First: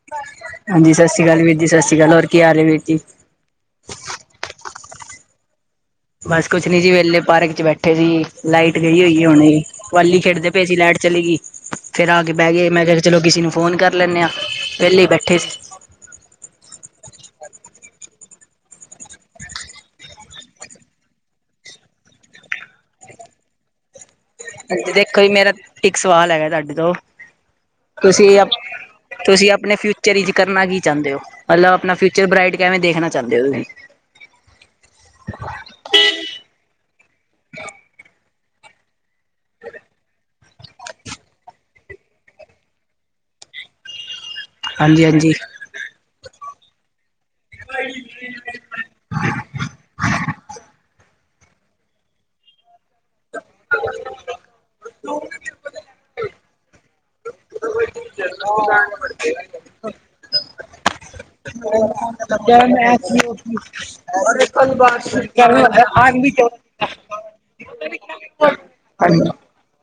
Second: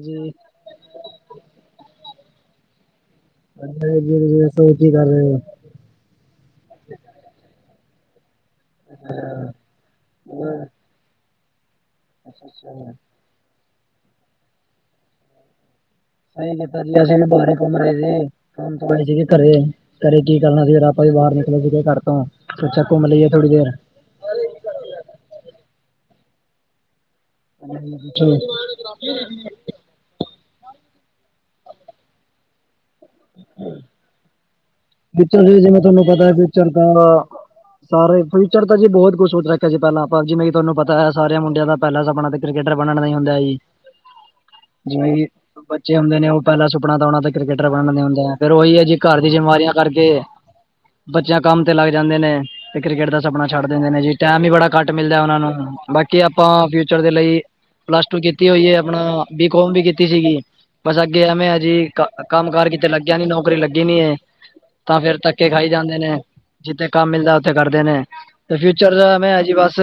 ਜੀ ਹਾਂਜੀ, ਸਤਿ ਸ਼੍ਰੀ ਅਕਾਲ ਵੀਰ ਜੀ ਸਤਿ ਸ਼੍ਰੀ ਅਕਾਲ ਹੋਰ ਕੀ ਹਾਲ ਵੀਰ ਜੀ। ਹਾਂਜੀ-ਹਾਂਜੀ, ਦੱਸੋ ਕੀ ਕਰ ਰਹੇ ਹੋ? ਬਸ ਕੁਛ ਨੀ ਜੀ ਵਿਹਲੇ ਪਾਰਕ ਚ ਬੈਠੇ ਸੀ ਲਾਈਟ ਗਈ ਹੋਈ ਹੁਣੇ। ਵੀ ਖੇਡਦੇ ਪਏ ਸੀ ਲਾਈਟ ਚਲੇ ਗਈ ਫੇਰ ਆ ਕੇ ਬਹਿ ਗਏ ਮੈਂ ਕਿਹਾ ਸਹੀ ਚਲੋ ਕਿਸੇ ਨੂੰ ਫੋਨ ਕਰ ਕਰ ਲੈਂਦੇ ਹਾਂ, ਵਿਹਲੇ ਬੈਠੇ ਸੀ। ਸਹੀ ਕੀਤਾ ਜੀ ਅਸੀਂ ਬਾਹਰ ਘੁੰਮ ਰਹੇ ਸੀ ਕੰਮ ਤੋਂ ਆਏ ਸੀ ਘਰੇ। ਘਰੇ ਕੀ ਕਰਨਾ ਸੀ ਫਿਰ ਆਪਾਂ ਵੀ ਬਾਹਰ ਨਿਕਲੇ ਸੀਗੇ ਘਰ ਤੋਂ ਸੋਚਿਆ ਘੁੰਮ ਲਈਏ ਥੋੜ੍ਹੀ ਦੇਰ। ਹਾਂਜੀ, ਦੇਖੋ ਜੀ ਮੇਰਾ ਇੱਕ ਸਵਾਲ ਹੈਗਾ ਤੁਹਾਡੇ ਤੋਂ, ਤੁਸੀਂ ਅ, ਤੁਸੀਂ ਆਪਣੇ ਫਿਊਚਰ ਜ਼ਿੰਦਗੀ ਚ ਕਰਨਾ ਕੀ ਚਾਹੁੰਦੇ ਹੋ, ਮਤਲਬ ਆਪਣਾ ਫਿਊਚਰ ਬਰਾਈਟ ਕਿਵੇਂ ਦੇਖਣਾ ਚਾਹੁੰਦੇ ਹੋ ਤੁਸੀਂ। ਫਿਊਚਰ ਜ ਜਿਵੇਂ ਤੁਹਾਨੂੰ ਪਤਾ ਫਿਊਚਰ ਤਾਂ, ਸਾਰੇ ਫਿਊਚਰ ਤਾਂ ਜੀ ਬਹੁਤ ਕੁਛ ਕੁਦਰਤੀ ਹੈ ਜੀ ਪਹਿਲਾਂ ਜਿਵੇਂ ਹੈ ਕੀ ਤੁਹਾਨੂੰ ਪਤਾ ਹੈ ਸਾਰਿਆਂ ਮੁਡਿਆਂ ਦਾ ਪਹਿਲਾਂ ਸਪਣਾ ਆਪਣਾ ਕ੍ਰਿਕਟਰ ਬਣਨ ਹੁੰਦਾ ਹੈ ਜੀ, ਹਾਂਜੀ ਜਿਵੇਂ ਹਾਂਜੀ ਬੱਚੇ ਹੁੰਦੇ ਨੇ ਉਹ ਪਹਿਲਾਂ ਸੁਪਨਾ ਤਾਂ ਆਉਣਾ ਤ ਕ੍ਰਿਕਟਰ ਬਣਣ ਦਾ ਹੁੰਦੇ ਆ, ਫਿਰ ਉਹੀ ਹੈ ਜੀ ਘਰ ਦੀ ਜਿੰਮੇਵਾਰੀਆਂ, ਕਰਕੇ, ਬੱਚਿਆਂ ਕੰਮ ਤੇ ਲੱਗ ਜਾਂਦੇ ਨੇ। ਕ੍ਰਿਕਟ ਦਾ ਸਪਨਾ ਛੱਡ ਦਿੰਦੇ ਨੇ ਜੀ ਟਾਈਮ ਵੀ ਬੜਾ ਘੱਟ ਮਿਲਦਾ ਉਹਨਾਂ ਨੂੰ ਬਾਕੀ ਆਪਾਂ ਫਿਊਚਰ ਦੇ ਲਈ ਪਲੱਸ ਟੂ ਕੀਤੀ ਹੋਈ ਹੈ, ਆਪਣਾ ਬੀਕਮ ਵੀ ਕੀਤੀ ਸੀਗੀ। ਬਸ ਅੱਗੇ ਐਵੇਂ ਆ ਜੀ ਕੰਮ- ਕਾਰ ਕਿਤੇ ਲੱਗਿਆ ਨੀ ਨੌਕਰੀ ਲੱਗੀ ਨੀ ਇਹ ਮ ਤਾਂ ਫੇਰ ਧੱਕੇ ਖਾਈ ਜਾਂਦੇ ਨੇ। ਜਿੱਥੇ ਕੰਮ ਮਿਲਦਾ ਉੱਥੇ ਕਰਦੇ ਨੇ ਤੇ ਫਿਊਚਰ ਦ ਆਦਮੀ ਐਵੇਂ ਹੈ ਜੀ ਬਸ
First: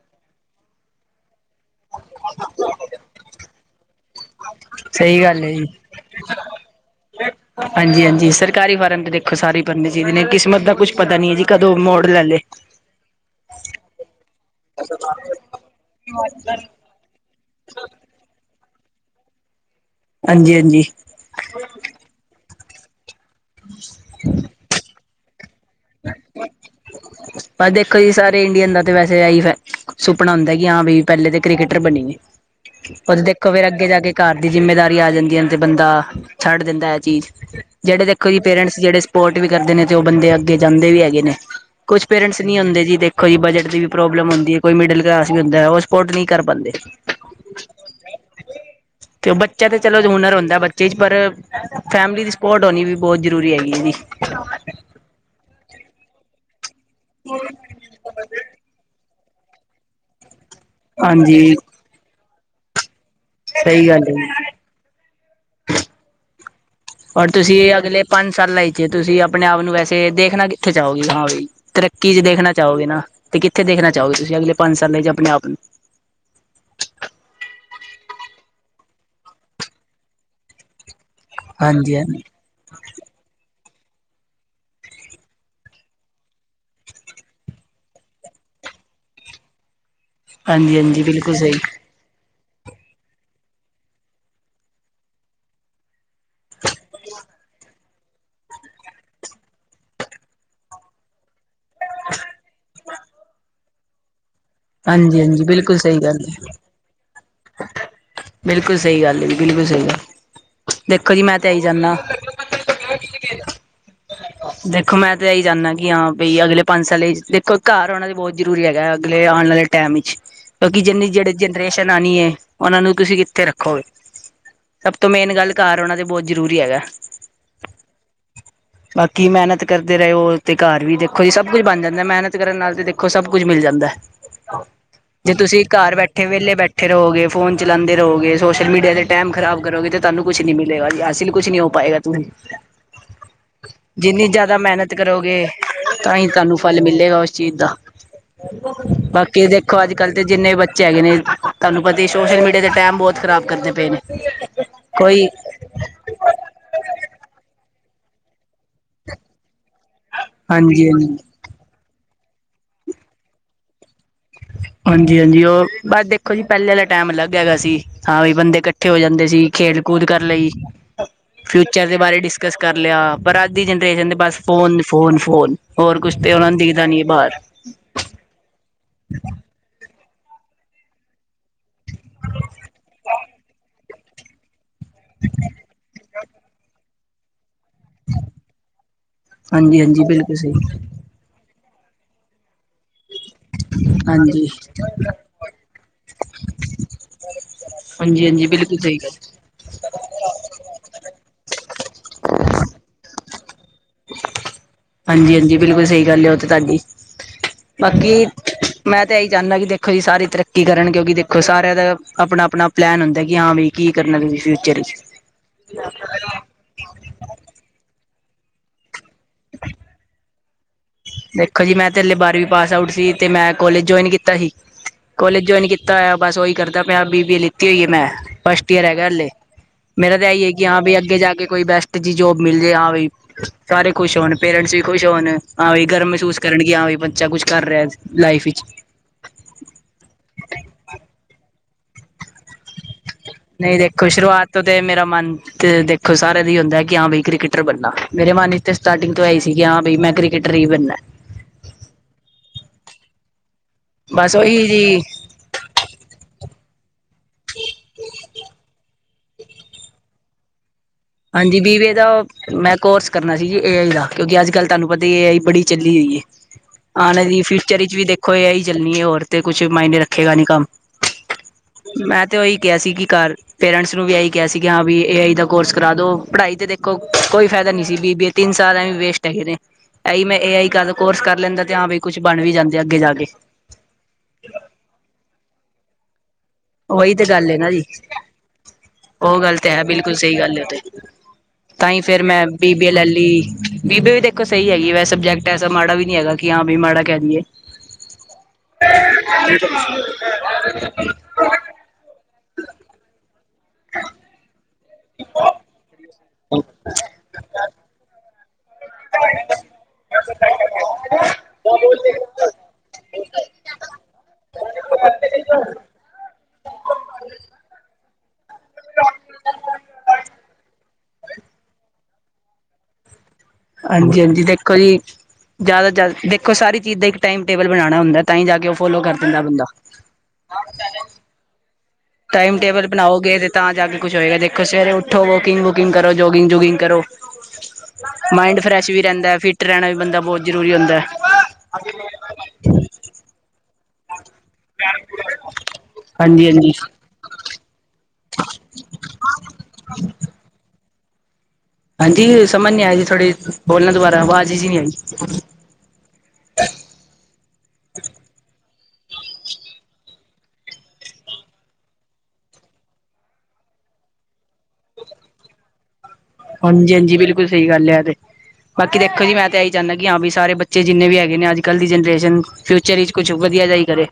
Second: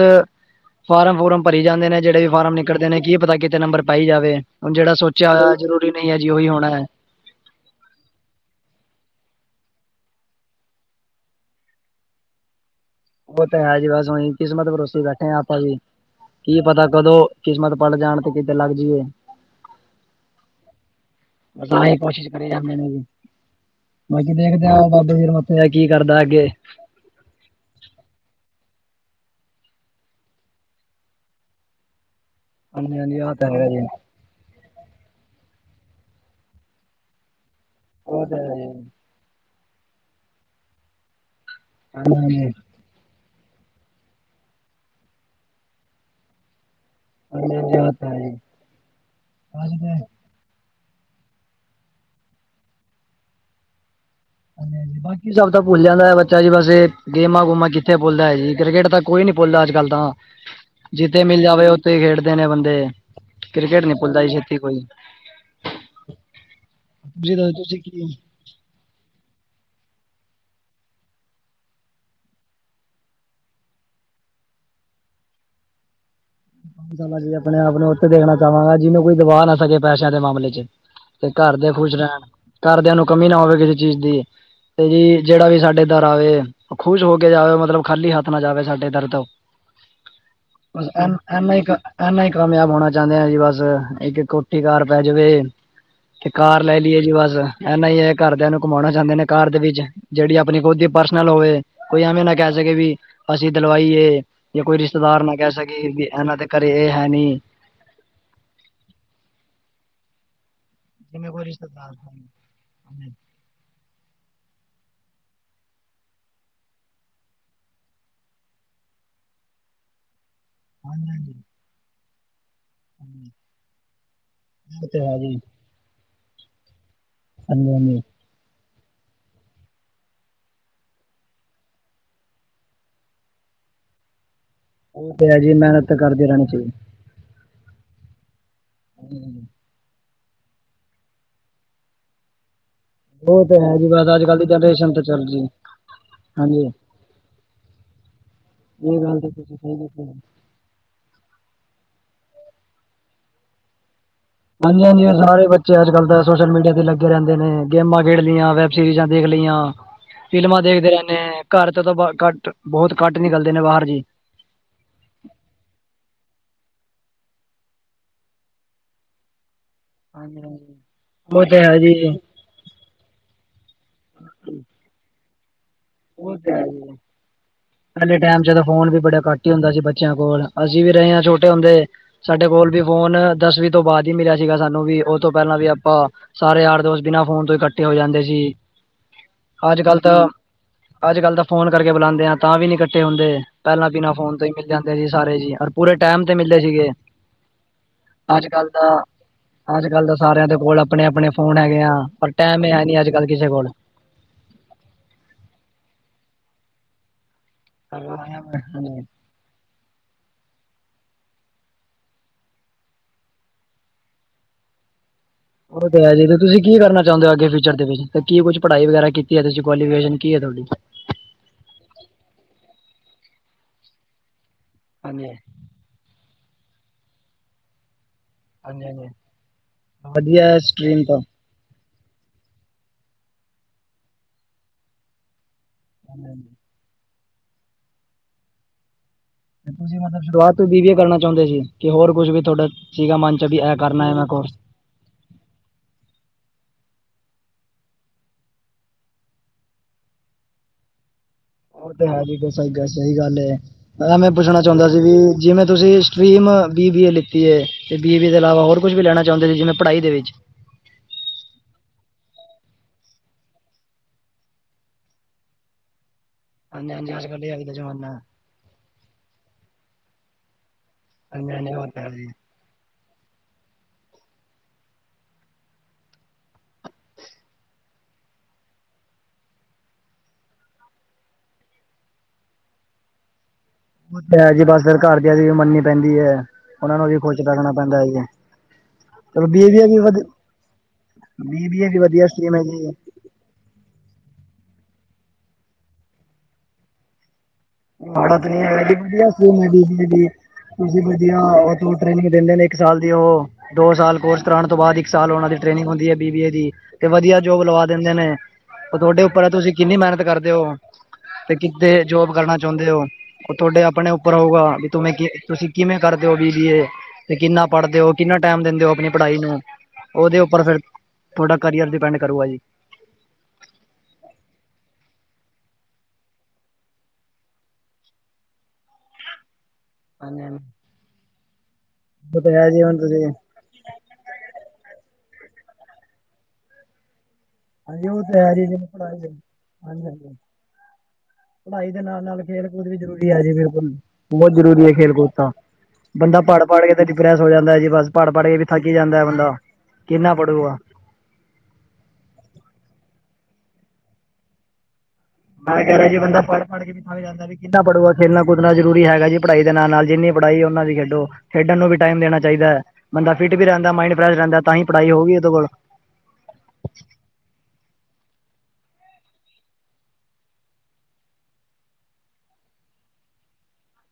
ਫਾਰਮ-ਫਰਮ ਭਰੀ ਜਾਂਦੇ ਨੇ ਜਿਹੜੇ ਵੀ ਫਾਰਮ ਨਿਕਲਦੇ ਨੇ ਕੀ ਪਤਾ ਕਿਤੇ ਨੰਬਰ ਪਾਈ ਜਾਵੇ। ਹੁਣ ਜਿਹੜਾ ਸਹੀ ਸੋਚਿਆ ਜ਼ਰੂਰੀ ਨਹੀਂ ਹੈ ਜੀ ਉਹੀ ਹੋਣਾ ਹੈ। ਲ [unintelligible] ਹਾਂਜੀ-ਹਾਂਜੀ ਸਰਕਾਰੀ ਫਾਰਮ ਤੇ ਦੇਖੋ ਸਾਰੇ ਭਰਨੇ ਚਾਹੀਦੇ ਨੇ ਕਿਸਮਤ ਦਾ ਕੁਛ ਪਤਾ ਨੀ ਹੈ ਜੀ ਕਦੋਂ ਮੋੜ ਲੈ ਲਏ। ਉਹ ਤਾਂ ਹੈ ਜੀ ਬਸ ਉ ਕਿਸਮਤ ਭਰੋਸੀ ਬੈਠੇ ਹ ਆਪਾਂ ਵੀ ਕੀ ਪਤਾ ਕਦੋਂ ਕਿਸਮਤ ਪਲਟ ਜਾਣ ਤੇ ਕਿਤੇ ਲੱਗ ਜਾਈਏ। ਹਾਂਜੀ-ਹਾਂਜੀ। ਤਾਹੀ ਕੋਸ਼ਿਸ਼ ਕਰੇ ਜਾਂਦੇ ਨੇ ਜ ਬਾਕੀ ਦੇਖਦੇ ਆ ਬਾਬੇ ਜਿਰ ਜਾਂ ਕੀ ਕਰਦਾ ਅੱਗੇ? ਭਾਈ ਦੇਖੋ ਜੀ ਸਾਰੇ ਇੰਡੀਅਨ ਦਾ ਤੇ ਵੈਸੇ ਇਹੀ ਸੁਪਨਾ ਹੁੰਦਾ ਕਿ ਹਾਂ ਬਈ ਪਹਿਲੇ ਤਾਂ ਕ੍ਰਿਕਕੇਟਰ ਬਣਿਏ। ਹਾਂਜੀ ਉਹ ਹਾਂਜੀ ਤੇ ਆਹ ਤਾਂ ਦੇਖੋ ਫੇਰ ਹੈਗਾ ਜੀ। ਅੱਗੇ ਜਾ ਕੇ ਘਰ ਦੀ ਜਿੰਮੇਦਾਰੀ ਆ ਜਾਂਦੀ ਹੈ ਤੇ ਬੰਦਾ ਛੱਡ ਦਿੰਦਾ ਇਹ ਚੀਜ਼ ਜਿਹੜੇ ਉਹ ਦੇਖੋ ਤਾਂ ਜੀ ਹੈ ਪੇਰੈਂਟਸ ਜਿਹੜੇ ਪੋਰਟ ਵੀ ਕਰਦੇ ਨੇ ਤੇ ਉਹ ਬੰਦੇ ਅੱਗੇ ਜਾਂਦੇ ਵੀ ਹੈਗੇ ਨੇ ਕੁਛ ਹਾਂਜੀ ਪੇਰੈਂਟਸ ਹਾਂਜੀ ਨੀ ਹੁੰਦੇ ਜੀ ਦੇ ਕੋਈ ਬਜਟ ਦੀ ਵੀ ਪ੍ਰੋਬਲਮ ਹੁੰਦੀ, ਕੋਈ ਮਿਡਲ ਕਲਾਸ ਵੀ ਹੁੰਦਾ ਉਹ ਸਪੋਰਟ ਨਹੀਂ ਕਰ ਪਾਉਂਦੇ। ਹਾਂਜੀ ਉਹ ਤਾਂ ਹੈ ਜੀ। ਤੇ ਉਹ ਬੱਚਾ ਤੇ ਚਲੋ ਹਾਂਜੀ ਹੁਨਰ ਹੁੰਦਾ। ਚੀਜ਼ ਪਰ ਫੈਮਿਲੀ ਦੀ ਸਪੋਟ ਹੋਣੀ ਵੀ ਬਹੁਤ ਜ਼ਰੂਰੀ ਹੈਗੀ ਇਹਦੀ। ਹਾਂ-ਹਾਂਜੀ ਬਾਕੀ ਸਭ ਤਾਂ ਭੁੱਲ ਜਾਂਦਾ ਬੱਚਾ ਜੀ ਬਸੇ ਗੇਮਾਂ-ਗੁਮਾਂ ਕਿੱਥੇ ਭੁਲਦਾ ਹੈ ਜੀ ਕ੍ਰਿਕਟ ਤਾਂ ਕੋਈ ਨੀ ਭੋਲ ਅੱਜ-ਕੱਲ ਤਾਂ ਜਿੱਥੇ ਮਿਲ ਹਾਂਜੀ ਜਾਵੇ ਉੱਥੇ ਖੇਡਦੇ ਨੇ ਬੰਦੇ। ਕ੍ਰਿਕੇਟ ਸਹੀ ਨੀ ਗੱਲ ਭੁੱਲਦਾ ਜੀ ਹੈ ਛੇਤੀ ਕੋਈ। ਪਰ ਤੁਸੀਂ ਇਹ ਅਗਲੇ ਪੰਜ ਸਾਲਾ ਚ ਤੁਸੀਂ ਆਪਣੇ ਆਪ ਨੂੰ ਵੈਸੇ ਦੇਖਣਾ ਕਿੱਥੇ ਚਾਹੋਗੇ ਹਾਂ ਬਈ ਤਰੱਕੀ ਚ ਦੇਖਣਾ ਚਾਹੋਗੇ ਨਾ। ਤੇ ਕਿੱਥੇ ਦੇਖਣਾ ਚਾਹੋਗੇ ਤੁਸੀਂ ਅਗਲੇ ਪੰਜ ਸਾਲਾਂ ਚ ਆਪਣੇ-ਆਪ ਨੂੰ? ਜੀ ਆਪਣੇ-ਆਪ ਨੂੰ ਉੱਥੇ ਦੇਖਣਾ ਚਾਹਾਂਗਾ ਜਿਹਨੂੰ ਕੋਈ ਦਬਾ ਨਾ ਸਕੇ ਪੈਸਿਆਂ ਦੇ ਮਾਮਲੇ ਚ। ਤੇ ਘਰਦਿਆਂ ਖੁਸ਼ ਹਾਂਜੀ ਰਹਿਣ, ਹਾਂਜੀ ਘਰਦਿਆਂ ਨੂੰ ਕਮੀ ਨਾ ਹੋਵੇ ਕਿਸੇ ਚੀਜ਼ ਦੀ। ਤੇ ਜੀ ਜਿਹੜਾ ਵੀ ਸਾਡੇ ਇਧਰ ਆਵੇ ਉਹ ਖ਼ੁਸ਼ ਹੋ ਕੇ ਜਾਵੇ, ਮਤਲਬ ਖਾਲੀ ਹੱਥ ਨਾ ਜਾਵੇ ਸਾਡੇ ਦਰ ਤੋਂ। ਹਾਂਜੀ-ਹਾਂਜੀ, ਬਿਲਕੁਲ ਸਹੀ। ਇਨਾ ਹੀ ਕਾਮਯਾਬ ਹੋਣਾ ਚਾਹੁੰਦੇ ਆ ਜੀ, ਬਸ ਇੱਕ ਕੋਠੀ ਕਾਰ ਪੈ ਜਾਵੇ। ਤੇ ਕਾਰ ਲੈ ਲਈਏ ਜੀ ਬਸ। ਇਨਾ ਹੀ ਘਰਦਿਆਂ ਨੂੰ ਘੁਮਾਉਣਾ ਚਾਹੁੰਦੇ ਨੇ ਘਰ ਦੇ ਵਿੱਚ ਜਿਹੜੀ ਆਪਣੀ ਖੁਦ ਹੀ ਪਰਸਨਲ ਹੋਵੇ। ਕੋਈ ਐਵੇਂ ਨਾ ਕਹਿ ਸਕੇ ਵੀ ਅਸੀਂ ਦਲਵਾਈਏ ਜਾਂ ਕੋਈ ਹਾਂਜੀ ਰਿਸ਼ਤੇਦਾਰ ਨਾ ਹਾਂਜੀ ਕਹਿ ਸਕੇ ਬਿਲਕੁਲ ਸਹੀ ਗੱਲ ਇਹਨਾਂ ਦੇ ਹੈ ਘਰੇ ਇਹ ਹੈ ਨੀ। ਬਿਲਕੁਲ ਸਹੀ ਗੱਲ ਹੈ ਜੀ, ਬਿਲਕੁਲ ਸਹੀ ਗੱਲ। ਦੇਖੋ ਜੀ ਜਿਵੇਂ ਮੈਂ ਕੋਈ ਤਾਂ ਇਹੀ ਰਿਸ਼ਤੇਦਾਰ ਚਾਹੁੰਦਾ ਹਨ, ਸਮਝੇ ਹ [unintelligible] ਦੇਖੋ ਮੈਂ ਤਾਂ ਇਹੀ ਚਾਹਦਾ ਕਿ ਹਾਂ ਬਈ ਅਗਲੇ ਪੰਜ ਸਾਲੇ ਦੇਖੋ ਘਰ ਉਹਣਾ ਤਾਂ ਬਹੁਤ ਜ਼ਰੂਰੀ ਹੈਗਾ ਅਗ ਤੇ ਆਉਣ ਵਾਲੇ ਟਾਈਮ ਵਿੱਚ ਕਿਉਂਕਿ ਜਿੰਨੀ ਜਿਹੜੇ ਉਹ ਜਨਰੇਸ਼ਨ ਆਉਣੀ ਹੈ। ਉਹਨਾਂ ਨੂੰ ਤੁਸੀਂ ਕਿੱਥੇ ਰੱਖੋਗੇ ਸਭ ਤੇ ਤੋਂ ਹੈ ਮੇਨ ਜੀ ਗੱਲ ਘਾਰ ਉਹਣਾ ਤੇ ਬਹੁਤ ਜ਼ਰੂਰੀ ਹੈਗਾ। ਹਾਂਜੀ- ਹਾਂਜੀ। [unintelligible] ਬਾਕੀ ਮਿਹਨਤ ਕਰਦੇ ਰਹੇ ਹੋ ਤੇ ਘਰ ਵੀ ਦੇਖੋ ਜੀ, ਸਭ ਕੁੱਛ ਬਣ ਜਾਂਦਾ, ਮਿਹਨਤ ਕਰਨ ਨਾਲ ਤੇ ਦੇਖੋ ਸਭ ਕੁਝ ਮਿਲ ਜਾਂਦਾ। ਉਹ ਤੇ ਜੇ ਹੈ ਜੀ ਤੁਸੀਂ ਮਿਹਨਤ ਘਰ ਤਾਂ ਬੈਠੇ ਕਰਦੇ ਰਹਿਣੀ ਵੇਲੇ ਚਾਹੀਦੀ ਬੈਠੇ ਰਹੋਗੇ। ਫੋਨ ਚਲਾਉਂਦੇ ਰਹੋਗੇ ਸੋਸ਼ਲ ਮੀਡੀਆ ਦੇ ਟਾਈਮ ਖ਼ਰਾਬ ਕਰੋਗੇ ਤੇ ਤੁਹਾਨੂੰ ਕੁਛ ਨੀ ਮਿਲੇਗਾ ਅਸੀਂ ਕੁਛ ਨੀ ਹੋ ਪਾਏਗਾ ਤੁਸੀਂ ਉਹ ਤੇ ਹੈ ਜੀ ਬਸ ਅੱਜ ਜਿੰਨੀ ਕੱਲ ਦੀ ਜ਼ਿਆਦਾ ਜਨਰੇਸ਼ਨ ਮਿਹਨਤ ਤਾਂ ਚੱਲ ਜੀ ਕਰੋਗੇ। ਤਾਂ ਹੀ ਤੁਹਾਨੂੰ ਹਾਂਜੀ ਫਲ ਮਿਲੇਗਾ ਉਸ ਚੀਜ਼ ਦਾ। ਇਹ ਗ ਤੇ ਕੁਛ ਸ [unintelligible] ਜੰਨੇ ਬੱਚੇ ਹੈਗੇ ਨੇ, ਤੁਹਾਨੂੰ ਪਤਾ, ਸੋਸ਼ਲ ਮੀਡੀਆ ਤੇ ਟਾਈਮ ਬਹੁਤ ਖ਼ਰਾਬ ਕਰਦੇ ਪਏ ਨੇ। ਹਾਂਜੀ-ਹਾਂਜੀ, ਕੋਈ ਸਾਰੇ ਬੱਚੇ। ਅੱਜ-ਕੱਲ੍ਹ ਤਾਂ ਸੋਸ਼ਲ ਮੀਡੀਆ ਤੇ ਲੱਗੇ ਰਹਿੰਦੇ ਨੇ ਗੇਮਾਂ ਖੇਡ ਲਈਆਂ, ਵੈਬ ਸੀਰੀਜਾਂ ਦੇਖ ਲਈਆਂ। ਫ਼ਿਲਮਾਂ ਹਾਂਜੀ ਦੇਖਦੇ ਰਹਿੰਦੇ, ਹਾਂਜੀ ਘਰ ਤੋਂ ਤਾਂ, ਘੱਟ ਬਹੁਤ ਘੱਟ ਨਿਕਲਦੇ ਨੇ ਬਾਹਰ ਜੀ। ਹਾਂਜੀ-ਹਾਂਜੀ, ਉਹ ਬਸ ਦੇਖੋ ਜੀ, ਪਹਿਲੇ ਵਾਲਾ ਟਾਈਮ ਅਲੱਗ ਹੈਗਾ ਸੀ। ਹਾਂ ਵੀ, ਬੰਦੇ ਇਕੱਠੇ ਹੋ ਜਾਂਦੇ ਸੀ। ਖੇਡ ਕੂਦ ਕਰ ਹਾਂਜੀ ਲਈ, ਹਾਂਜੀ ਉਹ ਤੇ ਹੈ ਫਿਊਚਰ ਜੀ ਦੇ ਬਾਰੇਿਸ ਡਿਸਕਸ ਕਰ ਲਿਆ, ਪਰ ਅੱਜ ਦੀ ਜਨਰੇਸ਼ਨ ਦੇ ਬਸ ਫੋਨ, ਫੋਨ, ਫੋਨ! ਹੋਰ ਕੁਛ ਤੇ ਉਹਨਾ ਨੂੰ ਦਿਖਦਾ ਨੀ ਹੈ ਬਾਹਰ। ਪਹਿਲੇ ਟਾਈਮ ਚ ਫੋਨ ਵੀ ਬੜਾ ਘੱਟ ਹੀ ਹੁੰਦਾ ਸੀ। ਬ ਬੱਚਿਆਂ ਕੋਲ ਅਸੀਂ ਵੀ ਰਹੇ ਹਾਂ, ਛੋਟੇ ਹੁੰਦੇ ਸਾਡੇ ਕੋਲ ਵੀ ਫੋਨ ਦਸਵ ਤੋਂ ਬਾਅਦ ਹੀ ਮਿਲਿਆ ਸੀਗਾ ਸਾਨੂੰ ਵੀ! ਉਹ ਤੋਂ ਪਹਿਲਾਂ ਵੀ ਆਪਾਂ ਸਾਰੇ ਯਾਰ-ਦੋਸਤ ਬਿਨਾਂ ਫੋਨ ਤੋਂ ਹੀੱ ੇ ਹੋ ਜਾਂਦੇ ਜੀ, ਅੱਜ-ਕੱਲ ਤਾਂ ੀ [unintelligible] ਅੱਜ-ਕੱਲ ਤਾਂ ਫੋਨ ਕਰਕੇ ਬੁਲਾਉਦੇ ਆ, ਤਾਂ ਵੀ- ਇਕੱਠੇ ਹੁੰਦੇ, ਪਹਿਲਾਂ ਬਿਨਾਂ ਫੋਨ ਤੋਂ ਹਾਂਜੀ ਹੀ ਮਿਲ ਜਾਂਦੇ ਸੀ ਸਾਰੇ ਜੀ, ਰ ਪੂਰੇ ਟਾਈਮ ਤੇ ਮਿਲਦੇ ਸੀਗੇ। ਹਾਂਜੀ-ਹਾਂਜੀ। ਬਿਲਕੁਲ ਸਹੀ ਗੱਲ। ਅੱਜ-ਕੱਲ ਤਾਂ ਸਾਰਿਆਂ ਦੇ ਕੋਲ ਆਪਣੇ-ਆਪਣੇ ਫੋਨ ਹੈਗੇ ਆ, ਪਰ ਟਾਈਮ ਹੈ ਨੀ ਅੱਜ-ਕੱਲ ਕਿਸੇ ਕੋਲ। ਹਾਂਜੀ-ਹਾਂਜੀ, ਬਿਲਕੁਲ ਸਹੀ ਗੱਲ ਹੈ ਉਹ ਤੇ ਤੁਹਾਡੀ! ਬਾਕੀ ਮੈਂ ਤਾਂ ਇ ਚਾਹੁੰਦਾ ਕਿ ਦੇਖੋ ਜੀ, ਸਾਰੀ ਤਰੱਕੀ ਕਰਨ! ਕਿਉਂਕਿ ਦੇਖੋ, ਸਾਰਿਆਂ ਦਾ ਆਪਣਾ-ਆਪਣਾ ਪਲੈਨ ਹੁੰਦਾ ਕਿ ਹਾਂ ਵੀ ਕੀ ਕਰਨਾ ਤੁਸੀਂ ਫਿਊਚਰ ਵਿੱਚ? ਉਹ ਤੇ ਜੇ ਤੁਸੀਂ ਕੀ ਕਰਨਾ ਚਾਹੁੰਦੇ ਹੋ ਅੱਗੇ ਫਿਊਚਰ ਦੇ ਵਿੱਚ, ਤੇ ਕੀ ਕੁਛ ਪੜ੍ਹਾਈ ਵਗੈਰਾ ਕੀਤੀ ਹੈ ਤੁਸੀ, ਕੁਆਲੀਫਿਕ ਹੈ ਤੁਹਾਡੀ? ਦੇਖੋ ਜੀ, ਮੈਂ ਤੇ ਹਾਲੇ ਬਾਰਵੀਂ ਪਾਸ ਆਊਟ ਸੀ ਤੇ ਮੈਂ ਕੋਲੇਜ ਜੁਆਇਨ ਕੀਤਾ ਸੀ, ਹਾਂਜੀ ਕੋਲੇਜ ਜੁਆਇਨ ਕੀਤਾ ਤਾ ਹੋਇਆ, ਬਸ ਓਹੀ ਕਰਦਾ ਪਿਆ, ਬੀ ਬੀ ਏ ਲਿੱਤੀ ਹੋਈਏ ਮੈਂ। ਫਸਟ ਈਅਰ ਹਾਂਜੀ ਹੈਗਾ ਹਾਂਜੀ। ਹਲੇ ਮੇਰਾ, ਤਾਂ ਇਹੀ ਵਧੀਆ ਹੈ ਕਿ ਹਾਂ ਸਟਰੀਮ ਅੱਗੇ ਤਾਂ। ਜਾ ਕੇ ਕੋਈ ਬੈਸਟ ਜਿ ਜੋਬ ਮਿਲ ਜਾੇ, ਹਾਂ ਵੀ ਸਾਰੇ ਖੁਸ਼ ਹੋਣ, ਪੇਰੈਂਟਸ ਵੀ ਖੁਸ਼ ਹੋਣ, ਹਾਂ ਗਰਵ ਮਹਿਸੂਸ ਕਰਨਗੇ, ਹਾਂ ਵੀ ਬੱਚਾ ਕੁਛ ਕਰ ਰਿਹਾ ਲਾਈਫ ਵਿੱਚ। ਤੁਸੀਂ ਮਤਲਬ ਸ਼ੁਰੂਆਤ ਤੋਂ ਕੀ ਕੀ ਕਰਨਾ ਚਾਹੁੰਦੇ ਜੇ, ਕਿ ਹੋਰ ਕੁਛ ਵੀ ਤੁਹਾਡਾ? ਸੀਗਾ ਮਨ ਚ ਵੀ, ਐਂ ਨਹੀਂ ਦੇਖੋ ਕਰਨਾ ਹੈ ਮੈਂ ਕੋਰ ਸ਼ੁਰੂਆਤ ਤੋਂ ਤੇ ਮਰਾ ਮਨ ਤੇ ਦੇਖੋ, ਸਾਰਿਆਂ ਦਾ ਹੁੰਦਾ ਕਿ ਹਾਂ ਬ ਕ੍ਰਿਕਟਰ ਬਣਨਾ, ਮੇਰੇ ਮਨ ਚ ਸਟਾਰਟਿੰਗ ਤੋਂ ਆਈ ਸੀਗੀ, ਹਾਂ ਬ, ਮੈਂ ਕ੍ਰਿਕਟਰ ਹੀ ਬਣਨਾ! ਹੋਰ ਤੇ ਹੈ ਜੀ, ਸ ਸਹੀ ਗੱਲ, ਮੈਂ ਬਸ ਪੁੱਛਣਾ ਉਹੀ ਚਾਹੁੰਦਾ ਜੀ ਸੀ ਵੀ ਜਿਵੇਂ ਤੁਸੀਂ ਸਟਰੀਮ ਬੀ ਬੀ ਏ ਲਿੱਤੀ ਹੈ। ਤੇ ਬੀ ਬੀ ਏ ਦੇ ਇਲਾਵਾ ਹੋਰ ਕੁਛ ਵੀ ਲੈਣਾ ਚਾਹੁੰਦੇ ਸੀ, ਜਿਵੇਂ ਪੜ੍ਹਾਈ ਦੇ ਵਿੱਚ? ਹਾਂਜੀ, ਬੀਵੇ ਦਾ ਮੈਂ ਕੋਰਸ ਕਰਨਾ ਸੀ ਜੀ ਏ ਆਈ ਦਾ, ਕਿਉਂਕਿ ਅੱਜ-ਕੱਲ੍ਹ ਤੁਹਾਨੂੰ ਪਤਾ ਏ ਆਈ ਬੜੀ ਚੱਲੀ ਹੋਈ ਹੈ। ਹਾਂਜੀ ਹਾਂਜੀ ਆਨ ਅੱਜ ਅਲੀ ਦੀ ਕੱਲ ਏ ਆਈ ਦਾ ਫਿਊਚਰ ਵਿਚ ਵੀ ਜ਼ਮਾਨਾ ਹੈ। ਦੇਖੋ ਇਹ ਹੀ ਚੱਲਣੀ ਹੈ, ਹੋਰ ਤੇ ਕੁਛ ਮਾਇਨੇ ਰੱਖੇਗਾ ਨੀ ਕੰਮ। ਹਾਂਜੀ ਹਾਂਜੀ ਉਹ ਹੈ ਮੈਂ ਜੀ। ਤੇ ਉਹੀ ਕਿਹਾ ਸੀ ਕਿ ਘਰ ਪੇਰੈਂਟਸ ਨੂੰ ਵੀ ਇਹੀ ਕਿਹਾ ਸੀ, ਕਿ ਹਾਂ ਵੀ ਏ ਆਈ ਦਾ ਕੋਰਸ ਕਰਾ ਦੋ, ਪੜ੍ਹਾਈ ਤੇ ਦੇਖੋ ਕੋਈ ਫਾਇਦਾ ਨੀ ਸੀ। ਬੀ ਬੇ ਤਿੰਨ ਸਾਲ ਐ ਵੀ ਵੇਸਟ ਹੈਗੇ ਨੇ। ਇਹੀ ਮੈਂ ਏ ਆਈ ਕਦ ਕੋਰਸ ਕਰ ਲੈਂਦਾ, ਤੇ ਹ ਬ ਕੁਛ ਬਣ ਵੀ ਜਾਂਦੇ ਅੱਗੇ ਜਾ ਕੇ। ਜੀ ਬਸ ਫਿਰ ਘਰਦਿਆਂ ਦੀ ਵੀ ਮੰਨਨੀ ਪੈਂਦੀ ਹੈ, ਉਹਨਾ ਨੂੰ ਉਹੀ ਵੀ ਤੇ ਖੁਸ਼ ਗੱਲ ਹੈ ਨਾ ਕਰਣਾ ਪੈਂਦਾ ਹੈ ਜੀ। ਉਹ ਚਲੋ ਗੱਲ ਬੀ ਤੇ ਬੀ ਹੈ, ਏ ਵੀ ਬਿਲਕੁਲ ਵਧ ਸਹੀ ਗੱਲ ਹੈ ਤੇ- ਬੀ ਬੀ ਏ ਤਾਂ ਵੀ ਹੀ ਫੇਰ ਵਧੀਆ ਮੈਂ ਸਟਰੀਮ ਹੈ ਬੀ ਬੀ ਜੀ। ਲੈ ਲਈ, ਬੀਬੇ ਵੀ ਦੇਖ ਸਹੀ ਹੈਗੀ, ਵਸ ਸਬਜੈਕਟ ਐਸਾ ਮਾੜਾ ਵੀ ਨਹੀਂੀ ਹੈਗਾ ਕਿ ਹਾਂ ਵੀ ਮਾੜਾ ਕਹਿਿੰਦੀਏ। ਮਾੜਾ ਤੇ ਨਹੀ ਹੈ ਗਾ ਜੀ ਕਿਹਾ ਸੀ ਮੈ ਬੀਜੀ ਬੀਜੀ ਏ ਬੀਜੀ ਬੀਜੀ ਏ [inaudible] ਉਹ ਤੂੰ ਟ੍ਰੇਨਿੰਗ ਦਿੰਦੇ ਨੇ, ਇੱਕ ਸਾਲ ਦੀ ਉਹ ਦੋ ਸਾਲ ਕੋਰਸ ਕਰਾਉਣ ਤੋਂ ਬਾਅਦ ਇੱਕ ਸਾਲ ਉਹਨਾਂ ਦੀ ਟ੍ਰੇਨਿੰਗ ਹੁੰਦੀ ਹੈ। ਬ ਦੀ ਤੇ ਵਧੀਆ ਜੋਬ ਲਵਾ ਦਿੰਦੇ ਨੇ, ਉਹ ਤੁਹਾਡੇ ਉੱਪਰ ਤੁਸੀਂ ਕਿੰਨੀ ਮਿਹਨਤ ਕਰਦੇ ਹੋ। ਤੇ ਕਿਤੇ ਜੋਬ ਕਰਨਾ ਚਾਹੁੰਦੇ ਹੋ ਉਹ ਤੁਹਾਡੇ ਆਪਣੇ ਉੱਪਰ ਹੋਊਗਾ ਵੀਂ ਕਿ ਤੁਸੀਂ ਕਿਵੇਂ ਕਰਦੇ ਹੋ ਬੀਬੀਏ ਤੇ ਕਿੰਨਾ ਪੜ੍ਹਦੇ ਹੋ ਕਿੰਨਾ ਟਾਈਮ ਦਿੰਦੇ ਹੋ ਆਪਣੀ ਪੜ੍ਹਾਈ ਨੂੰ ਉਹਦੇ ਉੱਪਰ ਫਿਰ ਤੁਹਾਡਾ ਕਰੀਅਰ ਡਿਪੈਂਡ ਕਰੂਗਾ ਜੀ ਹਾਂਜੀ ਹਾਂਜੀ ਦੇਖੋ ਜੀ ਜ਼ਿਆਦਾ ਜ਼ਿਆਦਾ ਦੇਖੋ ਸਾਰੀ ਚੀਜ਼ ਦਾ ਇੱਕ ਟਾਈਮ ਟੇਬਲ ਬਣਾਉਣਾ ਹੁੰਦਾ ਤਾਂ ਹੀ ਜਾ ਕੇ ਉਹ ਫੋਲੋ ਕਰ ਦਿੰਦਾ ਬੰਦਾ ਮਨ ਟਾਈਮ ਟੇਬਲ ਹੁਣ ਤੁਸੀਂ ਬਣਾਓਗੇ ਤਾਂ ਜਾ ਕੇ ਕੁੱਛ ਹੋਏਗਾ ਦੇਖੋ ਸਵੇਰੇ ਉੱਠੋ ਵੋਕਿੰਗ ਵੂਕਿੰਗ ਕਰੋ ਜੋਗਿੰਗ ਜੋੁਗਿੰਗ ਕਰੋ ਹਾਂਜੀ ਉਹ ਤਾਂ ਹੈ ਮਾਇੰਡ ਜੀ ਜਿਵੇਂ ਫਰੈਸ਼ ਵੀ ਪੜ੍ਹਾਈ ਰਹਿੰਦਾ ਫਿੱਟ ਰਹਿਣਾ ਵੀ ਹਾਂਜੀ ਬੰਦਾ ਹਾਂਜੀ ਬਹੁਤ ਜ਼ਰੂਰੀ ਹੁੰਦਾ ਹੈ ਪੜ੍ਹਾਈ ਦੇ ਨਾਲ ਨਾਲ ਖੇਲ ਕੂਦ ਵੀ ਜ਼ਰੂਰੀ ਹੈ ਜੀ ਬਿਲਕੁਲ ਬਹੁਤ ਜ਼ਰੂਰੀ ਹੈ ਖੇਲ ਕੂਦ ਤਾਂ ਬੰਦਾ ਹਾਂਜੀ ਪੜ ਹਾਂਜੀ ਪਾੜ ਕੇ ਡਿਪਰੈਸ ਹੋ ਜਾਂਦਾ ਜੀ ਬਸ ਪੜ ਪੜ ਕੇ ਵੀ ਥੱਕ ਹੀ ਜਾਂਦਾ ਬੰਦਾ ਕਿੰਨਾ ਪੜੂਗਾ ਹਾਂਜੀ ਸਮਝ ਨੀ ਆਇ ਜੀ ਥੋੜ੍ਹੇ ਬੋਲਣਾ ਦੁਬਾਰਾਵਾਜ਼ ਜੀ ਨਹੀਂੀ ਆ ਮੈਂ ਕਹਿ ਰਿਹਾ ਕਿ ਬੰਦਾ ਪੜ੍ ਪੜ੍ ਕੇ ਵੀ ਥੱਕ ਜਾਂਦਾ ਬਦਾ ਵੀ ਕਿੱਨਾ ਪੜ੍ਹੋਗਾ ਖੇਲਣਾ ਕੁਦਨਾ ਜ਼ਰੂ ਹੈਗਾ ਜੀ ਪੜ੍ਹਾਈ ਦੇ ਨਾਲ ਜਿੰਨੀ ਪੜ੍ਹਾਈ ਉਹਨਾ ਵੀ ਖੇਡੋ ਖੇਡਣ ਨੂੰ ਵੀ ਟਾਈਮ ਦੇਣਾ ਚਾਹੀਦਾ ਹੈ ਬੰਦਾ ਫਿਟ ਵੀ ਰਹਿੰਦਾ ਮਾਇੰਡ ਫਰੈਸ਼ ਰਹਿੰਦਾ ਤਾਂ ਹੀ ਪੜ੍ਹਾਈ ਹੋਊਗੀ ਉਹਦੇ ਕੋਲ ਹਾਂਜੀ ਹਾਂਜੀ ਬਿਲਕੁਲ ਸਹੀ ਗੱਲ ਹੈ ਇਹ ਤੇ ਬਾਕੀ ਦੇਖੋ ਜੀ ਮੈਂ ਤਾਂ ਇਹੀ ਚਾਹੁੰਦਾ ਕਿ ਹਾਂ ਵੀ ਸਾਰੇ ਬੱਚੇ ਜਿੰਨੇ ਵੀ ਹੈਗੇ ਨੇ ਅੱਜ ਕੱਲ੍ਹ ਦੀ ਜਨਰੇਸ਼ਨ ਫਿਊਚਰ ਵਿੱਚ ਕੁਛ ਵਧੀਆ ਜਾ ਹੀ ਕਰੇ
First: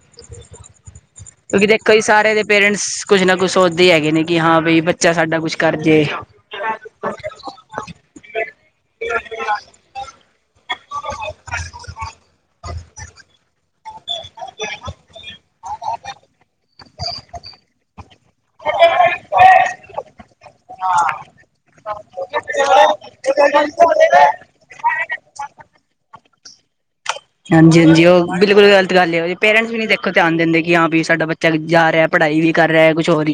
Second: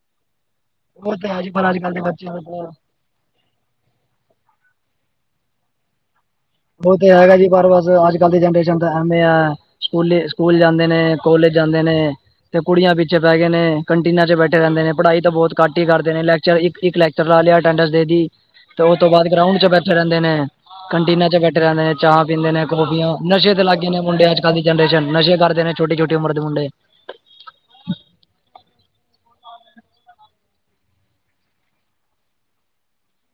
ਉਹ ਤਾਂ ਹੈ ਜੀ ਕਿਉਂਕਿ ਪਰ ਅੱਜ ਦੇਖੋ ਕੱਲ੍ਹ ਜ ਬੱਚੇ ਸਾਰੇ ਦੇ ਮਤਲਬ ਪੇਰੈਂਟਸ ਕੁਛ ਨਾ ਕੁਛ ਸੋਚਦੇ ਹੈਗੇ ਨੇ ਕਿ ਹਾਂ ਬਈ ਬੱਚਾ ਸਾਡਾ ਕੁਛ ਕਰ ਜੇ ਉਹ ਤੇ ਹੈਗਾ ਜੀ ਪਰ ਬਸ ਅੱਜ ਕੱਲ ਦੀ ਜਨਰੇਸ਼ਨ ਤਾਂ ਐਵੇਂ ਆ ਸਕੂਲੀ ਸਕੂਲ ਜਾਂਦੇ ਨੇ ਕੋਲੇਜ ਜਾਂਦੇ ਨੇ ਤੇ ਕੁੜੀਆਂ ਪਿੱਛੇ ਪੈ ਗਏ ਨੇ ਕੰਟੀਨ 'ਚ ਬੈਠੇ ਰਹਿੰਦੇ ਨੇ ਪੜ੍ਹਾਈ ਬਹੁਤੱਟ ਹੀ ਕਰਦੇ ਨੇ ਲੈਕਰ ਇੱਕ ਲੈਕਚਰ ਲਿਆ ਅਟੈਂਡੈਂਸ ਦੇ ਦੀ ਤੇ ਉਸ ਤੋਂ ਬਾਅਦ ਗਰਾਉਂਡ ਚ ਬੈਠੇ ਰਦੇ ਨੇ ਕੰਟੀਨ ਬੈਠੇ ਰਿੰਦੇ ਨੇ ਚਾਹ ਪੀਂਦੇ ਨੇ ਖੋਬੀਆਂ ਨਸ਼ੇ ਤੇ ਲਾਗੀਆਂ ਨੇ ਮੁੰਡਿਆਂ ਚ ਦੀ ਜਨਰੇਸ਼ਨ ਨਸ਼ੇ ਕਰਦੇ ਨੇ ਛੋਟੀ ਛੋਟੀ ਉਮਰ ਦੇ ਮੁੰਡੇ ਹਾਂਜੀ ਹਾਂਜੀ ਉਹ ਬਿਲਕੁਲ ਗਲਤ ਗੱਲ ਉਹਦੇ ਪੇਰੈਂਟਸ ਵੀ ਨੀ ਦੇਖੋ ਧਿਆਨ ਦਿੰਦੇ ਕਿ ਹਾਂ ਵੀ ਸਾਡਾ ਬੱਚਾ ਜਾ ਰਿਹਾ ਪੜ੍ਹਾਈ ਵੀ ਕਰ ਰਿਹਾ ਕੁਛ ਹੋਰ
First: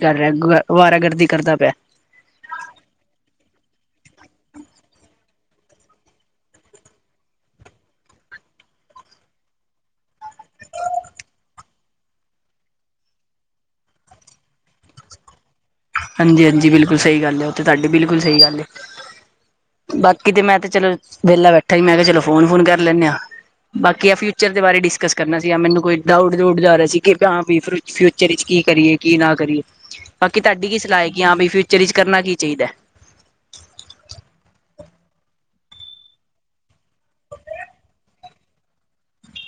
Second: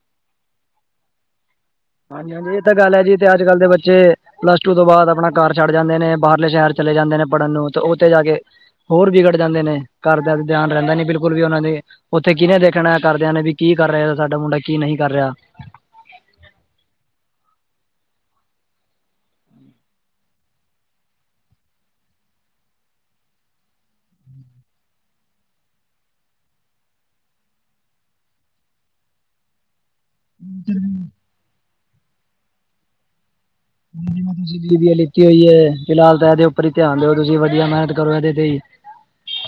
ਅਵਾਰਾ ਗਰਦੀ ਕਰਦਾ ਪਿਆ ਹਾਂਜੀ ਹਾਂਜੀ ਇਹ ਤਾਂ ਗੱਲ ਹੈ ਜੀ ਤੇ ਅੱਜ ਕੱਲ੍ਹ ਦੇ ਬੱਚੇ ਪਲੱਸ ਟੂ ਤੋਂ ਬਾਅਦ ਆਪਣਾ ਘਰ ਛੱਡ ਜਾਂਦੇ ਨੇ ਬਾਹਰਲੇ ਸ਼ਹਿਰ ਚਲੇ ਜਾਂਦੇ ਨੇ ਪੜ੍ਹਨ ਨੂੰ ਤੇ ਉੱਥੇ ਜਾ ਕੇ ਹੋਰ ਵਿਗੜ ਜਾਂਦੇ ਨੇ ਘਰਦਿਆਂ ਧਿਆਨ ਰਹਿੰਦਾ ਨੇ ਬਿਲਕੁਲ ਵੀ ਉਹਨਾਂ ਦੇ ਉੱਥੇ ਕਿਹਨੇ ਦੇਖਣਾ ਕਰਦਿਆਂ ਨੇ ਵੀ ਕੀ ਕਰ ਰਿਹਾ ਸਾਡਾ ਮੁੰਡਾ ਕੀ ਨਹੀਂ ਕਰ ਰਿਹਾ ਹਾਂਜੀ ਹਾਂਜੀ ਬਿਲਕੁਲ ਸਹੀ ਗੱਲ ਉਹਥ ਤੁਹਾਡੀ ਬਿਲਕੁਲ ਸਹੀ ਗੱਲ ਬਾਕੀ ਤੇ ਮੈਂ ਤੇ ਚਲੋ ਵਿਹਲਾ ਬੈਠਾ ਹੀ ਮੈਂ ਕਿਹਾ ਚਲੋ ਫੋਨ ਫੋਨ ਕਰ ਲੈਂੇ ਹਾਂ ਬਾਕੀ ਆ ਫਿਊਚਰ ਦੇ ਬਾਰੇ ਡਿਸਕਸ ਕਰਨਾ ਸੀਗਾ ਮੈਨੂੰ ਕੋਈ ਡਾਊਟ ਦਊਟ ਜਾ ਰਿਹਾ ਸੀ ਕਿ ਭ ਫਿਊਚਰ ਵਿੱਚ ਕੀ ਕਰੀਏ ਕੀ ਨਾ ਕਰੀਏ ਬਾਕੀ ਤੁਹਾਡੀ ਕੀ ਸਲਾਹ ਹੈ ਕਿ ਹਾਂ ਵੀ ਫਿਊਚਰ ਵਿੱਚ ਕਰਨਾ ਕੀ ਚਾਹੀਦਾ ਜਿਵੇਂ ਤੁਸੀਂ ਲਿੱਤੀ ਹੋਈ ਹੈ ਫਿਲਹਾਲ ਤਾਂਹਿ ਦਿ ਰੀ ਧਿਆਨ ਦਿਓ ਤੁਸੀਂ ਵਧੀਆ ਮਿਹਨਤ ਕਰੋ ਇਹਦੇ ਤੇ ਹੀ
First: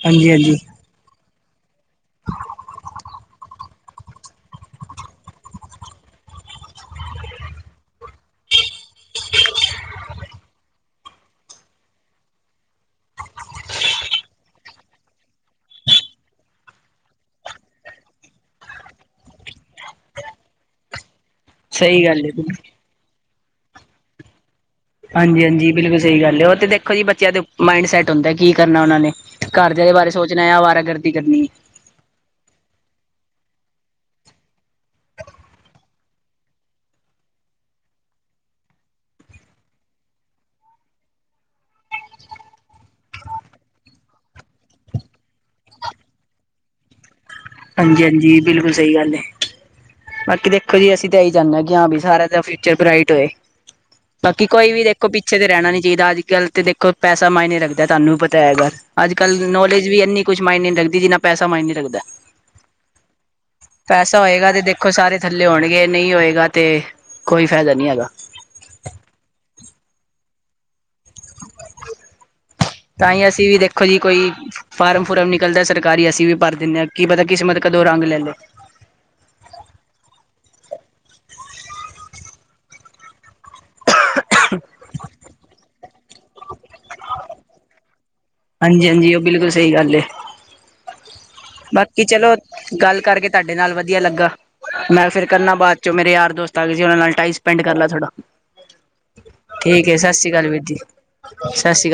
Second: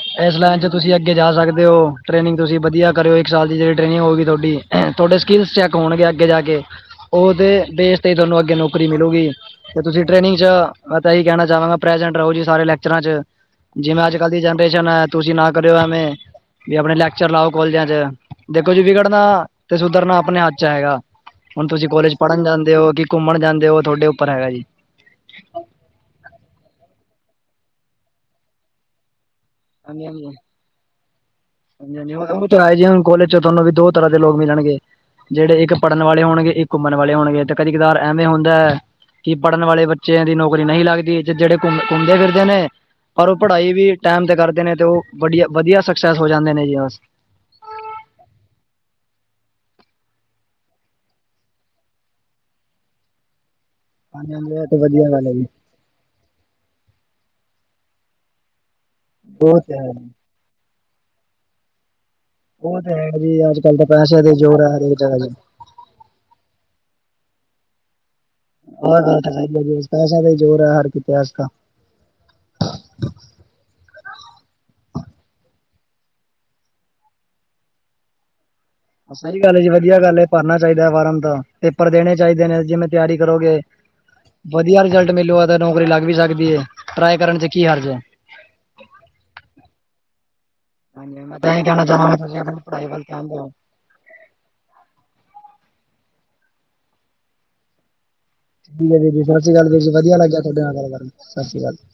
ਹਾਂਜੀ ਇਸ ਹਾਂਜੀ। ਲੈਨ ਚ ਤੁਸੀਂ ਅੱਗੇ ਜਾ ਸਕਦੇ ਹੋ ਟ੍ਰੇਨਿੰਗ ਤੁਸੀਂ ਵਧੀਆ ਕਰਿਓ ਇੱਕ ਸਾਲ ਦੀ ਜਿਹੜੀ ਟ੍ਰੇਨਿੰਗ ਹੋ ਤੁਹਾਡੀ ਤੁਹਾਡੇ ਸਕਿੱਲਸ ਚੈੱਕ ਹੋਣਗੇ ਅੱਗੇ ਜਾ ਕੇ ਉਹਦੇ ਦੇਸ ਤੇ ਤੁਹਾਨੂੰ ਅੱਗੇ ਨੌਕਰੀ ਮਿਲੂਗੀ ਤੇ ਤੁਸੀਂ ਟ੍ਰੇਨਿੰਗ ਚ ਮੈਂ ਤਾਂ ਇਹੀ ਕਹਿਣਾ ਚਾਹਵਾਂਗਾ ਪ੍ਰੈਜੈਂਟ ਰਹੋ ਜੀ ਸਾਰੇ ਲੈਕਚਰਾਂ ਚ ਜਿਵੇਂ ਅੱਜ ਕੱਲ ਦੀ ਜਨਰੇਸ਼ਨ ਹੈ ਤੁਸੀਂ ਨਾ ਕਰਿਓ ਐਵੇਂ ਵੀ ਆਪਣੇ ਲੈਕਚਰ ਲਾਓ ਕੋਾਲਜਾਂ ਚ ਦੇਖੋ ਜੀ ਵਿਗੜਨਾ ਤੇ ਸੁਧਰਨਾ ਆਪਣੇ ਹੱਥ ਚ ਹੈਗਾ ਹੁਣ ਤੁਸੀਂ ਸਹੀ ਕੋਲੇਜ ਗੱਲ ਹੈ ਪੜ੍ਹਨ ਜਾਂਦੇ ਹੋ ਕਿ ਘੁੰਮਣ ਜਾਂਦੇ ਹੋ ਤੁਹਾਡੇ ਉੱਪਰ ਹੈਗਾ ਜੀ ਹਾਂਜੀ ਹਾਂਜੀ ਬਿਲਕੁਲ ਸਹੀ ਗੱਲ ਉਹ ਤੇ ਦੇਖੋ ਜੀ ਬੱਚਿਆਂ ਦੇ ਮਾਇਡ ਸੈਟ ਹੁੰਦਾ ਹੈ ਕੀ ਕਰਨਾ ਉਹਨਾਂ ਨੇ ਘਰਜਿਆਂ ਦੇ ਹਾਂਜੀ ਬਾਰੇ ਹਾਂਜੀ ਸੋਚਣਾ ਆ ਆਵਾਰਾਗਰਦੀ ਕਰਨੀ ਹਾਂਜੀ ਹਾਂਜੀ ਉਹ ਆਏ ਜੀ ਹੁਣ ਕੋਲੇਜ ਚ ਤੁਹਾਨੂੰ ਵੀ ਦੋ ਤਰ੍ਹਾਂ ਦੇ ਲੋਕ ਮਿਲਣਗੇ ਜਿਹੜੇ ਇੱਕ ਪੜ੍ਹਨ ਵਾਲੇ ਹੋਣਗੇ ਇੱਕ ਘੁੰਮਣ ਵਾਲੇ ਹੋਣਗੇ ਤੇ ਕਦੇ ਕਦਾਰ ਐਵੇਂ ਹੁੰਦਾ ਹੈ ਕਿ ਪੜ੍ਹਨ ਵਾਲੇ ਬੱਚਿਆਂ ਦੀ ਨੌਕਰੀ ਨਹੀਂ ਲੱਗਦੀ ਜਿਹੜੇ ਘੁੰਮ ਘੁੰਮਦੇ ਫਿਰਦੇ ਨੇ ਪਰ ਉਹ ਪੜ੍ਹਾਈ ਵੀ ਟਾਈਮ ਤੇ ਕਰਦੇ ਨੇ ਤੇ ਉਹ ਵਧੀਆ ਵਧੀਆ ਸਕਸੈਸ ਹੋ ਜਾਂਦੇ ਨੇ ਜੀ ਬਸ ਹਾਂਜੀ ਜੀ ਬਿਲਕੁਲ ਸਹੀ ਗੱਲ ਹ ਬਾਕੀ ਦੇਖੋ ਜੀ, ਅਸੀਂ ਤਾ ਇਹੀ ਚਾਹੁੰਦੇ ਆ। ਕੀ ਹਾਂ ਬਾਈ ਸਾਰੇਆਂ ਤਾ ਫਿਊਚਰ ਬਰਾਈਟ ਹੋਏ। ਹਾਂਜੀ ਬਾਕੀ ਹਾਂਜੀ ਇਹ ਕੋਈ ਤੇ ਵੀ ਦੇਖੋ, ਵਧੀਆ ਗੱਲ ਹੈ ਪਿੱਛੇ ਜੀ ਤੇ ਰਹਿਣਾ ਨਹੀਂ ਚਾਹੀਦਾ। ਅੱਜਕਲ ਤੇ ਕੋਲ ਪੈਸਾ, ਮਾਇਨੇ ਰੱਖਦਾ ਐ। ਤੁਹਾਨੂੰ ਪਤਾ ਹੈ, ਇਹ ਗੱਲ। ਅੱਜ ਕੱਲ ਉਹ ਤੇ ਨੌਲੇਜ ਹੈ ਵੀ ਜੀ, ਇਨੀ। ਕੁਛ ਮਾਇਨੇ, ਨਹੀਂ ਲੱਗਦੀ। ਜਿਨਾ ਪੈਸਾ ਮਾਈਨੇ ਰੱਖਦਾ ਹੈ। ਉਹ ਤੇ ਹੈ ਜੀ, ਅੱਜ ਕੱਲ੍ਹ ਤਾਂ ਪੈਸੇ ਦੇ ਹੋਏਗਾ ਤੇ ਜੋਰ ਹੈ। ਦੇਖੋ ਸਾਰੇ ਜਗ੍ਹਾ ਚ ਥੱਲੇ, ਵੜਗੇ ਨਹੀਂ ਹੋਏਗਾ। ਤੇ ਕੋਈ ਫਾਇਦਾ ਨਹੀਂ ਹੈਗਾ। [unintelligible] ਤਾਂ ਹੀ, ਅਸੀਂ ਵੀ, ਦੇਖੋ ਜੀ ਕੋਈ। ਫਾਰਮ- ਫੁਰਮ, ਨਿਕਲਦਾ ਸਰਕਾਰੀ। ਅਸੀਂ ਵੀ ਭਰ ਦਿੰਦੇ ਆ। ਕੀ ਪਤਾ, ਕਿਸਮਤ ਕਦੋਂ ਰੰਗ ਲੈ, ਲੇ। ਸਹੀ ਗੱਲ ਹ ਜੀ। ਵਧੀਆ ਗੱਲ ਹੈ। ਭਰਨਾ ਚਾਹੀਦਾ ਫਾਰਨ ਤਾਂ। ਪੇਪਰ ਦੇਣੇ ਚਾਹੀਦੇ ਨੇ, ਜਿਵੇਂ ਤਿਆਰੀ ਕਰੋਗੇ। ਵਧੀਆ ਰਿਜ਼ਲਟ, ਮਿਲੂਗਾ ਤਾ ਨੌਕਰੀ ਲੱਗ ਵੀ, ਸਕਦੀ ਹੈ। ਟਰਾਈ ਕਰਨ ਤੇ ਕੀ ਹਰਜ ਹੈ। ਹਾਂਜੀ- ਹਾਂਜੀ, ਬਿਲਕੁਲ ਸਹੀ ਗੱਲ ਹੈ। ਹਾਂਜੀ ਮੈਂ ਤਾਂ ਇਹ ਕਹਿਣਾ ਬਾਕੀ ਚਾਹਾਂਗਾ ਚਲੋ। ਤੁਸੀਂ ਆਪਣੀ ਪੜ੍ਹਾਈ ਗੱਲ ਵੱਲ ਧਿਆਨ ਕਰਕੇ, ਦਿਓ। ਤੁਹਾਡੇ ਨਾਲ ਵਧੀਆ ਲੱਗਾ। ਮੈਂ ਫੇਰ ਕਰਨਾ, ਬਾਅਦ ਚੋ ਮੇਰੇ ਯਾਰ, ਦੋਸਤ ਆ ਗਏ ਜੀ। ਉਹਨਾਂ ਨਾਲ, ਟਾਈਮ ਸਪੈਂਡ ਕਰ ਲਾ ਥੋੜਾ। ਹਾਂਜੀ, ਵੀਰ ਜੀ। ਸਤਿ ਸ਼੍ਰੀ ਅਕਾਲ ਵੀਰ ਠੀਕ ਜੀ। ਹੈ ਸਤਿ ਵਧੀਆ ਸ਼੍ਰੀ ਲੱਗਾ, ਅਕਾਲ ਤੁਹਾਡੇ ਵੀਰ ਜੀ ਨਾਲ ਗੱਲ ਕਰਕੇ। ਸਤਿ ਸ਼੍ਰੀ ਅਕਾਲ ਜੀ